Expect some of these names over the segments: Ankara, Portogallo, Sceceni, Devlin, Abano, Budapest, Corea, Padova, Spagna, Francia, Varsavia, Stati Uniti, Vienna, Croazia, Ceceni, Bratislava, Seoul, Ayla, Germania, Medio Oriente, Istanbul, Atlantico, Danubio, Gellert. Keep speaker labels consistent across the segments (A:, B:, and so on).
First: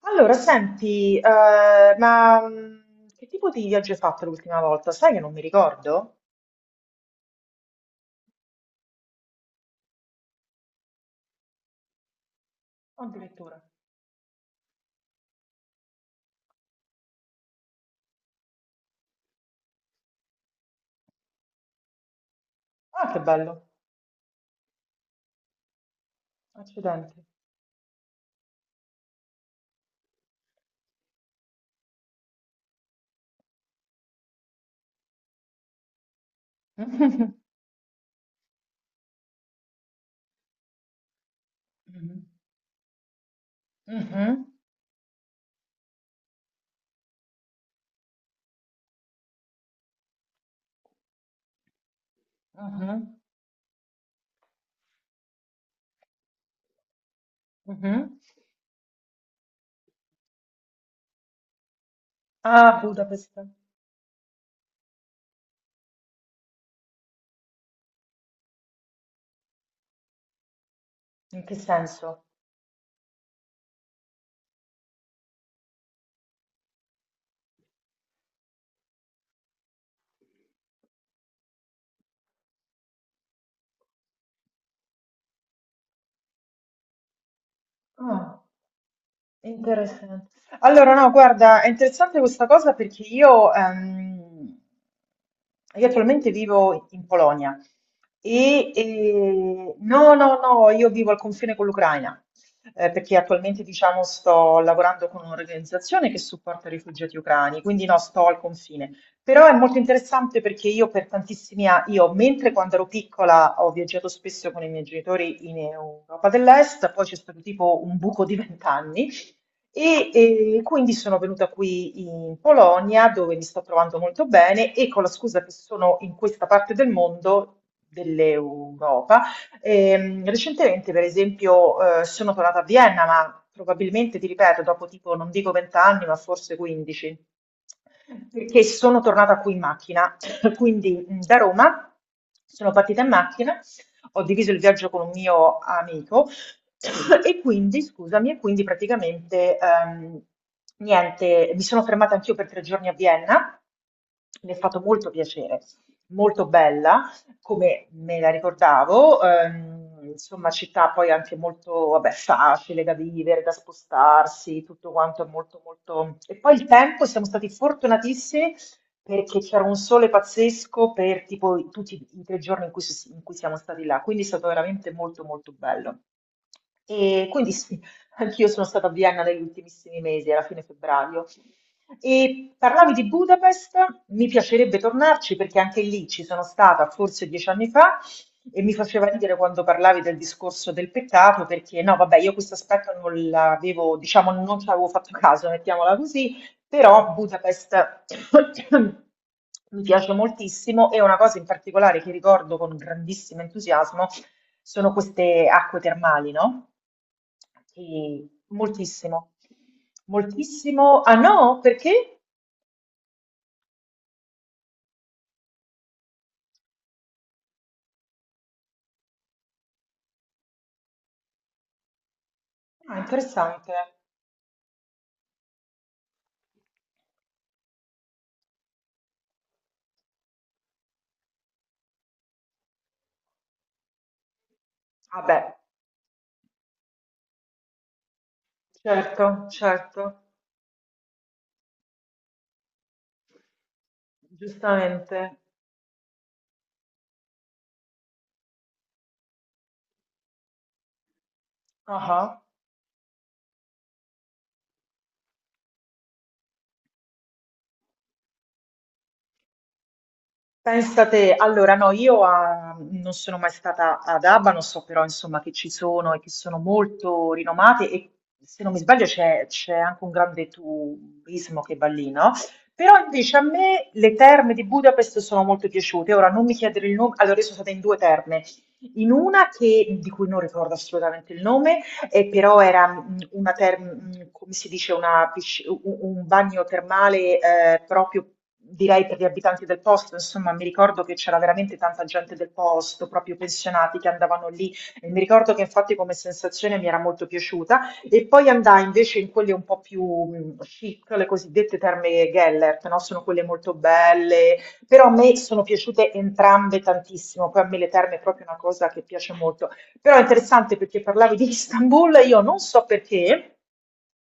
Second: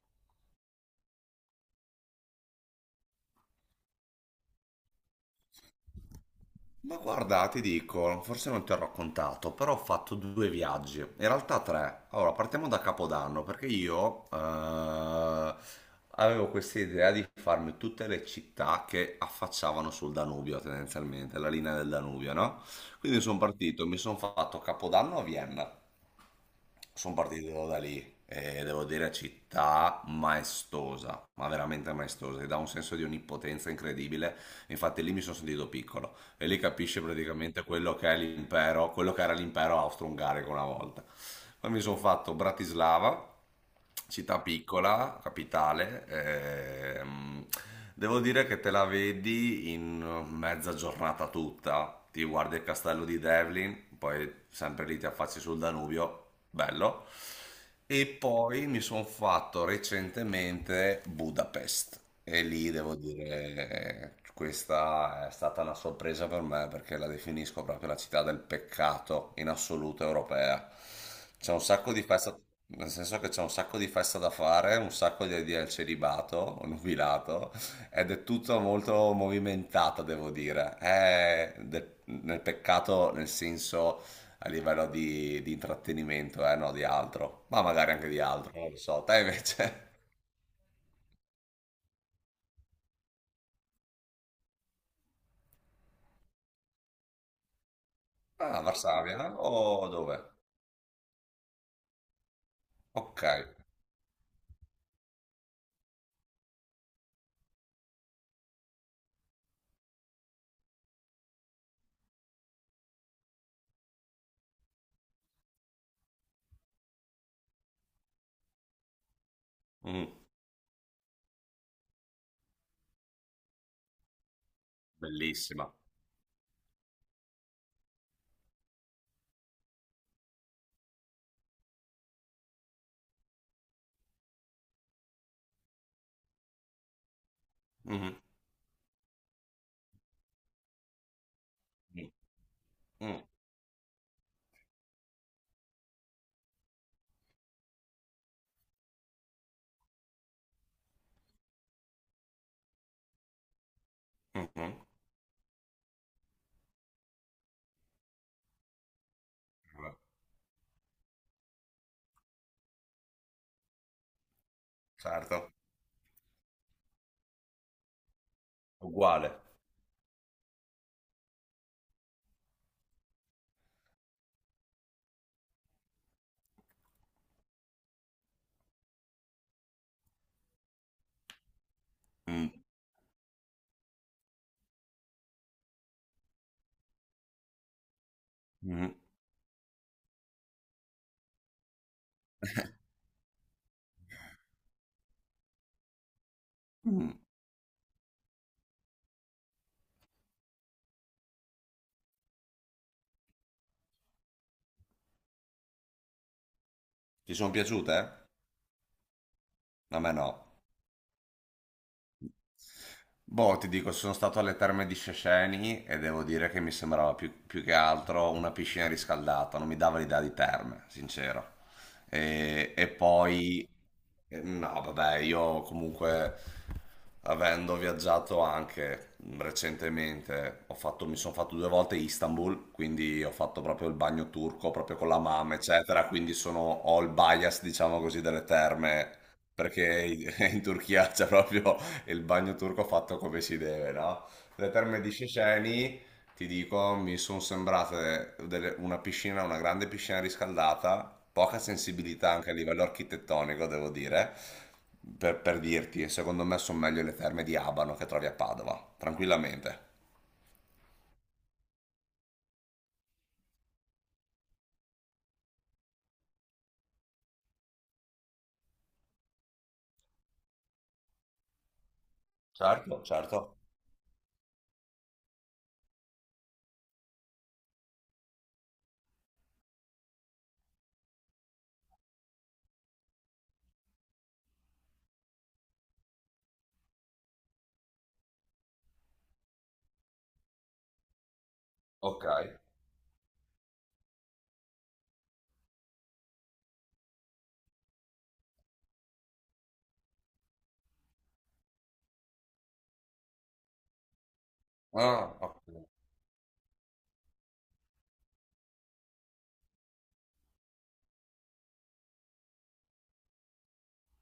A: Allora, senti, ma che tipo di viaggio hai fatto l'ultima volta? Sai che non mi ricordo?
B: Ma guarda, ti dico, forse non ti ho raccontato, però ho fatto due viaggi, in realtà tre. Allora, partiamo da Capodanno,
A: Addirittura.
B: perché io avevo questa idea di farmi tutte le città che affacciavano sul Danubio, tendenzialmente, la linea del Danubio, no?
A: Ah, che
B: Quindi sono
A: bello.
B: partito, mi sono fatto Capodanno a Vienna, sono
A: Accidenti.
B: partito da lì e devo dire città maestosa, ma veramente maestosa, che dà un senso di onnipotenza incredibile, infatti lì mi sono sentito piccolo e lì capisce praticamente quello che è l'impero, quello che era l'impero austro-ungarico una volta. Poi mi sono
A: Mhm,
B: fatto Bratislava, città
A: mhm,
B: piccola, capitale. ehm, Devo dire che te la vedi in mezza giornata tutta. Ti guardi il castello
A: mhm,
B: di Devlin, poi sempre lì ti affacci sul Danubio, bello. E
A: mhm.
B: poi mi sono fatto recentemente Budapest e lì
A: Ah,
B: devo dire
A: Budapest.
B: questa è stata una sorpresa per me perché la definisco proprio la città del peccato in assoluto europea.
A: In
B: C'è
A: che
B: un sacco di
A: senso?
B: festa, nel senso che c'è un sacco di festa da fare, un sacco di idee al celibato, o nubilato, ed è tutto molto movimentata, devo dire. È nel peccato nel senso a livello di intrattenimento, no, di altro, ma magari anche di
A: Ah.
B: altro, non lo so. Te invece?
A: Interessante. Allora, no, guarda, è interessante questa cosa perché io attualmente vivo in Polonia
B: Ah,
A: e,
B: Varsavia, eh? O
A: no,
B: dove?
A: no, no, io vivo al confine con l'Ucraina, perché
B: Ok.
A: attualmente, diciamo, sto lavorando con un'organizzazione che supporta i rifugiati ucraini, quindi no, sto al confine. Però è molto interessante perché io per tantissimi anni, io mentre quando ero piccola ho viaggiato spesso con i miei genitori in Europa dell'Est, poi c'è stato tipo un buco di 20 anni
B: Mm,
A: quindi sono venuta qui in Polonia dove mi sto trovando molto bene e con la scusa che
B: bellissima.
A: sono in questa parte del mondo, dell'Europa, recentemente per esempio sono tornata a Vienna, ma probabilmente, ti ripeto, dopo tipo non dico 20 anni, ma forse 15,
B: Mhm,
A: perché sono tornata qui in macchina, quindi da Roma
B: mm,
A: sono partita in
B: mm,
A: macchina, ho diviso il viaggio con un mio amico. E quindi, scusami, e quindi praticamente niente, mi sono fermata anch'io per 3 giorni a Vienna, mi è
B: mhm.
A: fatto molto piacere, molto bella, come me la ricordavo, insomma, città poi anche molto, vabbè, facile da vivere, da spostarsi, tutto quanto è
B: Certo,
A: molto, molto. E poi il tempo, siamo stati fortunatissimi
B: uguale.
A: perché c'era un sole pazzesco per tipo tutti i tre giorni in cui, in cui siamo stati là, quindi è stato veramente molto, molto bello. E quindi sì, anch'io sono stata a Vienna negli ultimissimi mesi, era fine febbraio, e
B: Mm,
A: parlavi di Budapest, mi piacerebbe tornarci perché anche lì ci sono stata forse 10 anni fa e mi
B: mhm,
A: faceva ridere quando parlavi del discorso del peccato perché no, vabbè, io questo aspetto non l'avevo, diciamo, non ci avevo fatto caso, mettiamola così,
B: mm.
A: però Budapest mi piace moltissimo e una cosa in particolare che ricordo con grandissimo entusiasmo sono queste acque termali, no?
B: Ti sono piaciute, eh?
A: Che Moltissimo.
B: A me no.
A: Moltissimo. Ah no? Perché?
B: Boh, ti dico, sono stato alle terme di Sceceni e devo dire che mi sembrava più, più che altro una piscina riscaldata, non mi dava l'idea di terme, sincero. E, e
A: Ah,
B: poi,
A: interessante.
B: eh, no, vabbè, io comunque, avendo viaggiato anche recentemente, mi sono fatto due volte Istanbul, quindi ho fatto proprio il bagno turco, proprio con la
A: Vabbè,
B: mamma, eccetera, quindi sono, ho il bias, diciamo così, delle terme,
A: certo,
B: perché
A: certo,
B: in in Turchia c'è proprio e il bagno turco fatto come si deve, no? Le terme di
A: giustamente.
B: Ceceni, ti dico, mi sono sembrate una piscina, una grande piscina riscaldata, poca
A: Ah
B: sensibilità
A: ah.
B: anche a livello architettonico, devo dire, per dirti, e secondo me sono meglio le terme di Abano che trovi a Padova, tranquillamente.
A: Pensa te, allora no, io non sono mai stata ad Abano, so però insomma che ci sono e che sono molto rinomate e se non mi sbaglio c'è anche un grande turismo che va lì, no? Però
B: Certo,
A: invece a
B: certo.
A: me le terme di Budapest sono molto piaciute, ora non mi chiedere il nome, allora io sono stata in due terme, in una che, di cui non ricordo assolutamente il nome, però era una come si dice, una un bagno termale proprio direi per gli abitanti del posto, insomma, mi ricordo che c'era veramente tanta
B: Ok.
A: gente del posto, proprio pensionati che andavano lì. E mi ricordo che infatti come sensazione mi era molto piaciuta. E poi andai invece in quelle un po' più chic, le cosiddette terme Gellert, no? Sono quelle molto belle, però a
B: Ah,
A: me sono piaciute entrambe tantissimo. Poi a me le terme è proprio una cosa che piace molto. Però è interessante perché parlavi di Istanbul, io non so perché,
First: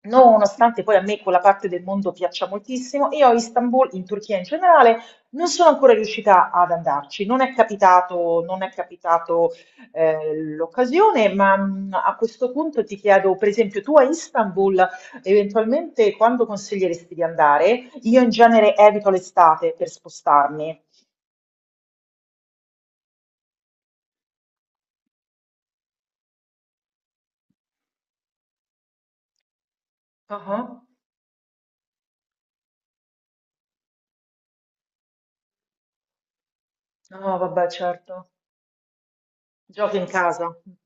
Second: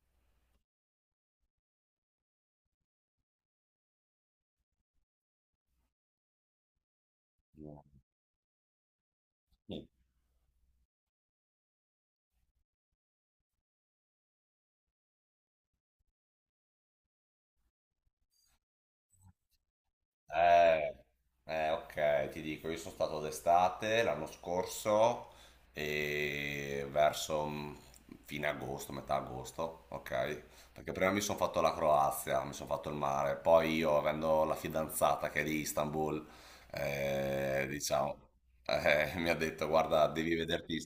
A: nonostante poi a me quella parte del mondo piaccia moltissimo, io a Istanbul, in Turchia in generale, non sono ancora riuscita ad andarci, non è capitato, non è capitato
B: ok.
A: l'occasione, ma a questo punto ti chiedo, per esempio, tu a Istanbul eventualmente quando consiglieresti di andare? Io in genere evito l'estate per spostarmi.
B: Eh, ok, ti dico, io sono stato d'estate l'anno scorso e verso fine agosto, metà agosto, ok?
A: Ah, ah.
B: Perché prima mi sono fatto la Croazia, mi sono fatto il mare, poi io, avendo la fidanzata che è di Istanbul,
A: No, vabbè,
B: diciamo,
A: certo.
B: mi ha detto,
A: Giochi in
B: guarda, devi
A: casa.
B: vederti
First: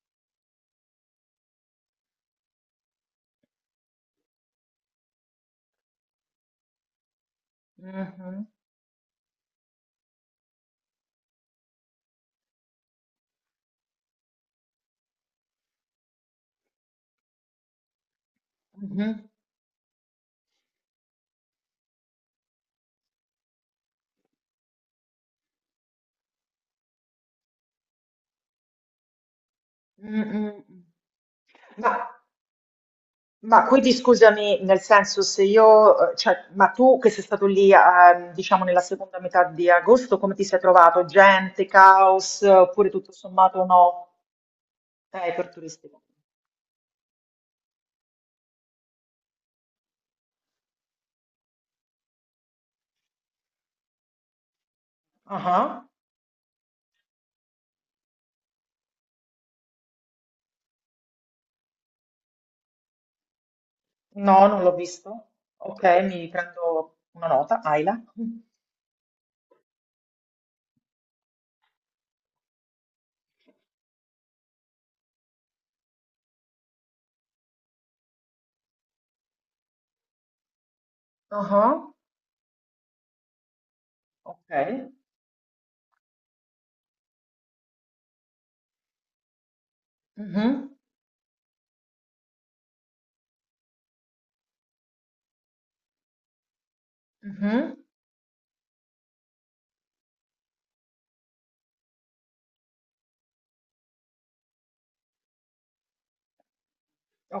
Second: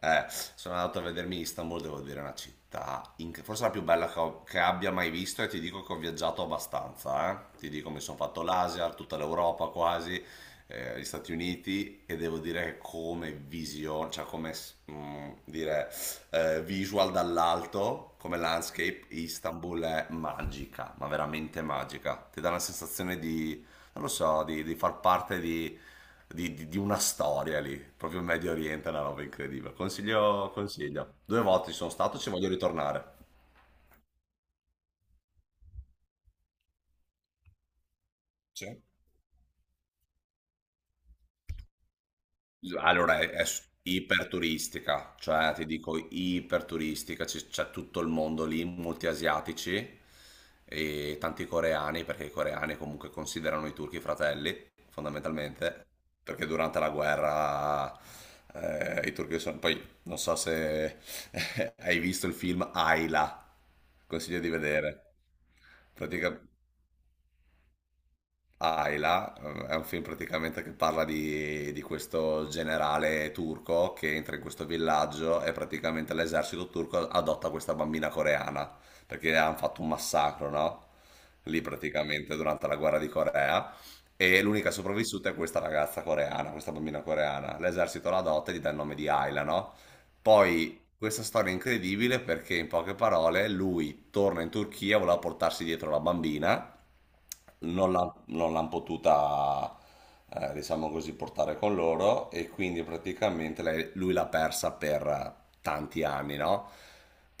B: eh, sono andato a vedermi Istanbul, devo dire, è una città, forse la più bella che, che abbia mai visto e ti dico che ho viaggiato abbastanza, eh. Ti dico, mi sono fatto
A: Mhm.
B: l'Asia, tutta l'Europa quasi, gli Stati Uniti e devo dire che come visione, cioè come dire, visual dall'alto, come landscape,
A: Mhm.
B: Istanbul è magica, ma veramente magica. Ti dà una sensazione di non lo so, di far parte di una storia lì, proprio in Medio Oriente è una roba incredibile.
A: Mm, mm,
B: Consiglio,
A: mm.
B: consiglio. Due volte ci sono
A: Ma,
B: stato, ci voglio ritornare.
A: quindi scusami, nel senso se io, cioè, ma tu che sei stato lì, diciamo, nella
B: Sì.
A: seconda metà di agosto, come ti sei trovato? Gente, caos, oppure tutto
B: Allora,
A: sommato no?
B: iperturistica,
A: Per
B: cioè ti dico
A: turistico.
B: iperturistica, c'è tutto il mondo lì, molti asiatici e tanti coreani, perché i coreani comunque considerano i turchi fratelli,
A: Ah.
B: fondamentalmente, perché durante la guerra i turchi sono... Poi non so se hai visto il film Ayla,
A: No,
B: consiglio di
A: non l'ho
B: vedere.
A: visto. Ok, mi
B: Pratica-
A: prendo una nota, Aila.
B: Ayla, è un film praticamente che parla di questo generale turco che entra in questo villaggio e praticamente l'esercito turco adotta questa bambina coreana perché hanno fatto un massacro, no? Lì
A: Ah.
B: praticamente durante la guerra di Corea e
A: Ok.
B: l'unica sopravvissuta è questa ragazza coreana, questa bambina coreana. L'esercito la adotta e gli dà il nome di Ayla, no?
A: Mhm,
B: Poi questa storia è incredibile perché in poche parole lui torna in Turchia, voleva portarsi dietro la bambina
A: mhm.
B: non l'hanno potuta, diciamo così, portare con loro e quindi praticamente lui l'ha persa per tanti anni, no?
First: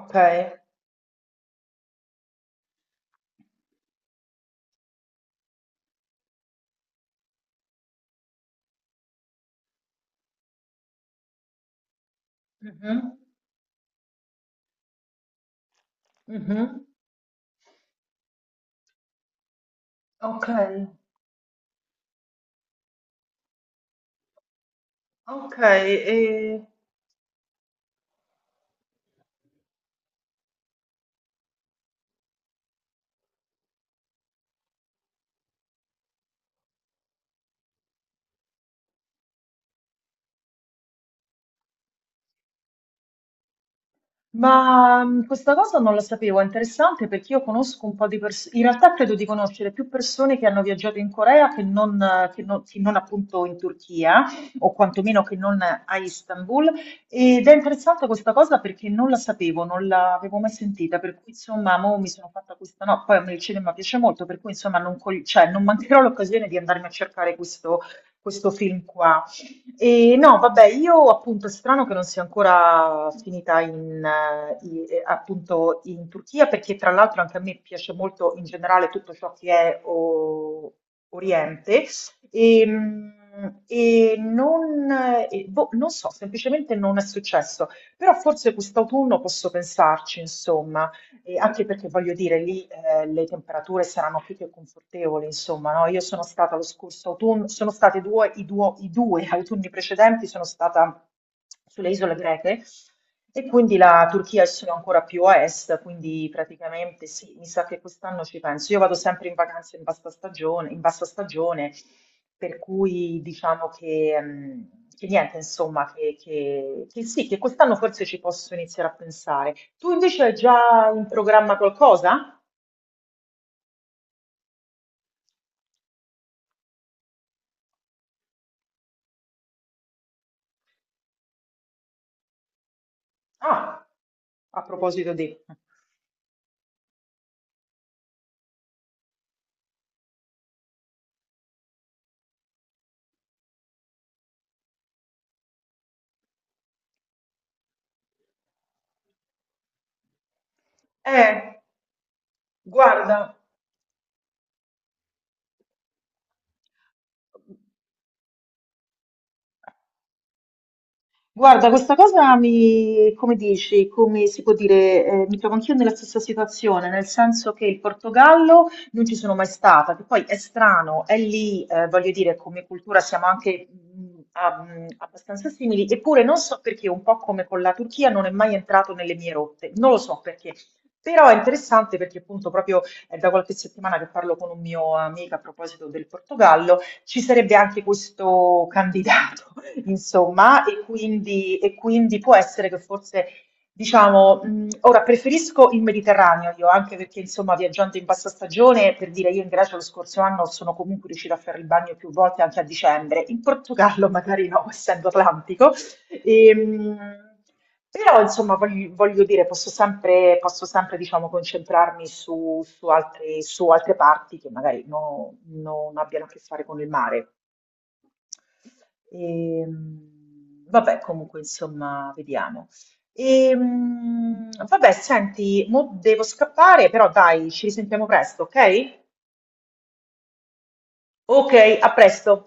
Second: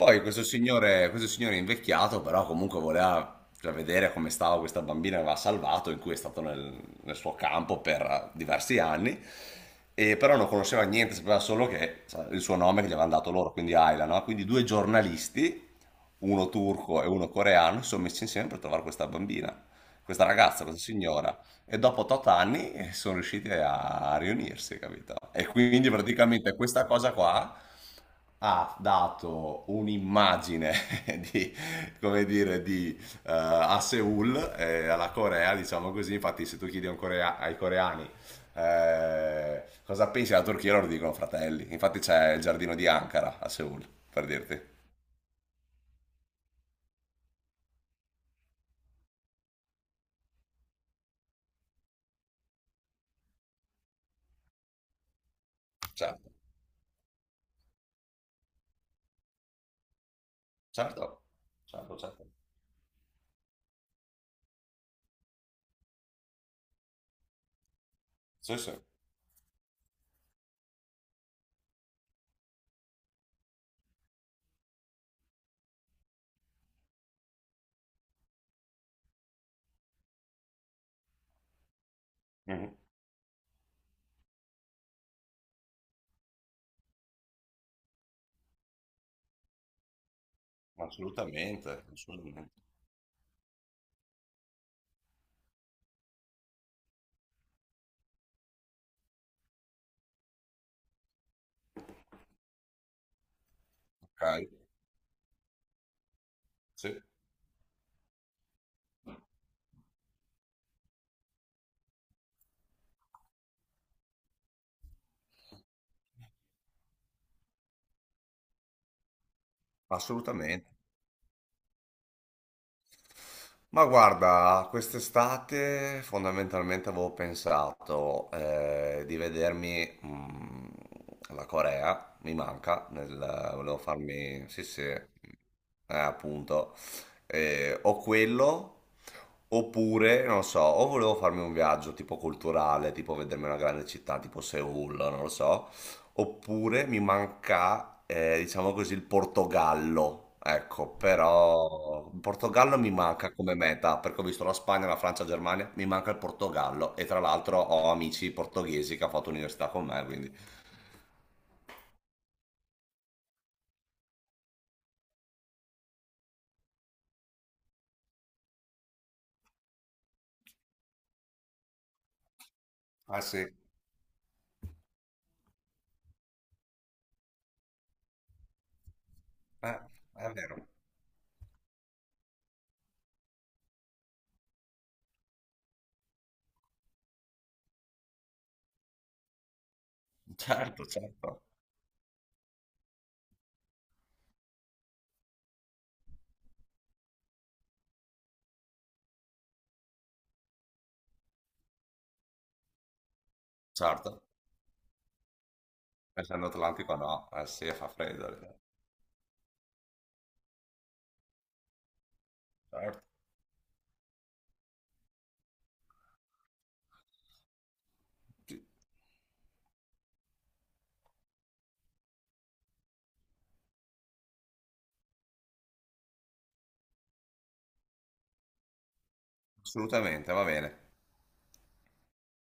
A: Ok.
B: questo signore invecchiato, però comunque voleva cioè, vedere come stava questa bambina che aveva salvato, in cui è stato nel suo campo per diversi anni, e però non conosceva niente, sapeva solo che sa, il suo nome che gli avevano
A: Mhm,
B: dato loro, quindi Ayla, no? Quindi due giornalisti, uno
A: mhm.
B: turco e uno coreano, si sono messi insieme per trovare questa
A: Ok,
B: ragazza, questa signora, e dopo tot anni sono riusciti a riunirsi, capito? E
A: ok,
B: quindi
A: e
B: praticamente questa cosa qua ha dato un'immagine di, come dire, di, a Seoul e alla Corea, diciamo così, infatti se tu chiedi a ai coreani cosa pensi della Turchia, loro dicono fratelli, infatti c'è il giardino di Ankara a Seoul, per dirti.
A: ma questa cosa non la sapevo, è interessante perché io conosco un po' di persone, in realtà credo di conoscere più persone che hanno viaggiato in Corea che non appunto in Turchia o quantomeno che non a
B: Certo,
A: Istanbul ed è interessante questa cosa perché non la sapevo, non l'avevo mai sentita, per
B: certo,
A: cui insomma
B: certo,
A: mo mi sono
B: certo.
A: fatta questa, no, poi a me il cinema piace molto, per cui insomma non, cioè, non mancherò l'occasione di andarmi a cercare questo
B: Sì, sì.
A: film qua. E no, vabbè, io appunto è strano che non sia ancora finita in, appunto in Turchia, perché tra l'altro anche a me piace molto in generale tutto ciò che è Oriente. E,
B: Mhm.
A: mm, e non, e boh, non so, semplicemente non è successo, però forse quest'autunno posso pensarci, insomma. E anche
B: Assolutamente,
A: perché voglio dire,
B: assolutamente.
A: lì le temperature saranno più che confortevoli, insomma, no? Io sono stata lo scorso autunno, sono state due, i due autunni precedenti, sono stata sulle isole greche e quindi la Turchia è
B: Okay,
A: solo ancora più a est, quindi
B: sì,
A: praticamente sì, mi sa che quest'anno ci penso. Io vado sempre in vacanza in bassa stagione, per cui diciamo che, che niente, insomma, che, che sì, che quest'anno forse ci posso iniziare a pensare. Tu invece hai
B: assolutamente.
A: già in programma qualcosa?
B: Ma guarda, quest'estate fondamentalmente avevo pensato di vedermi la Corea, mi manca, volevo
A: Ah,
B: farmi,
A: a
B: sì sì,
A: proposito di.
B: appunto, o quello, oppure, non lo so, o volevo farmi un viaggio tipo culturale, tipo vedermi una grande città tipo Seoul, non lo so, oppure mi manca, diciamo così, il Portogallo. Ecco,
A: Eh,
B: però il Portogallo mi manca
A: guarda.
B: come meta, perché ho visto la Spagna, la Francia, la Germania, mi manca il Portogallo. E tra l'altro ho amici portoghesi che hanno fatto università con me, quindi...
A: Guarda, questa cosa mi, come dici, come si può dire, mi trovo anch'io nella stessa situazione, nel senso che il Portogallo non ci sono mai stata, che poi è strano, è lì, voglio dire, come cultura
B: Ah
A: siamo
B: sì,
A: anche abbastanza simili, eppure non so perché, un po' come con la Turchia, non è mai entrato nelle mie rotte, non lo so
B: è
A: perché.
B: vero.
A: Però è interessante perché appunto proprio è da qualche settimana che parlo con un mio amico a proposito del Portogallo, ci sarebbe anche questo candidato, insomma, e
B: Certo, certo,
A: quindi, e quindi può essere che forse, diciamo, ora preferisco il Mediterraneo io, anche perché, insomma, viaggiando in bassa stagione, per dire, io in Grecia lo scorso anno sono comunque riuscita a fare il bagno più volte anche a dicembre, in Portogallo
B: certo.
A: magari no, essendo atlantico.
B: Essendo Atlantico no,
A: Ehm,
B: eh sì, fa
A: Però insomma
B: freddo.
A: voglio dire, posso sempre, diciamo, concentrarmi su, su
B: Certo,
A: altre, su altre parti che magari non abbiano a che fare con il mare.
B: sì,
A: Vabbè, comunque insomma, vediamo. Vabbè, senti, mo devo scappare, però dai, ci risentiamo presto, ok?
B: assolutamente, va bene.
A: Ok, a presto.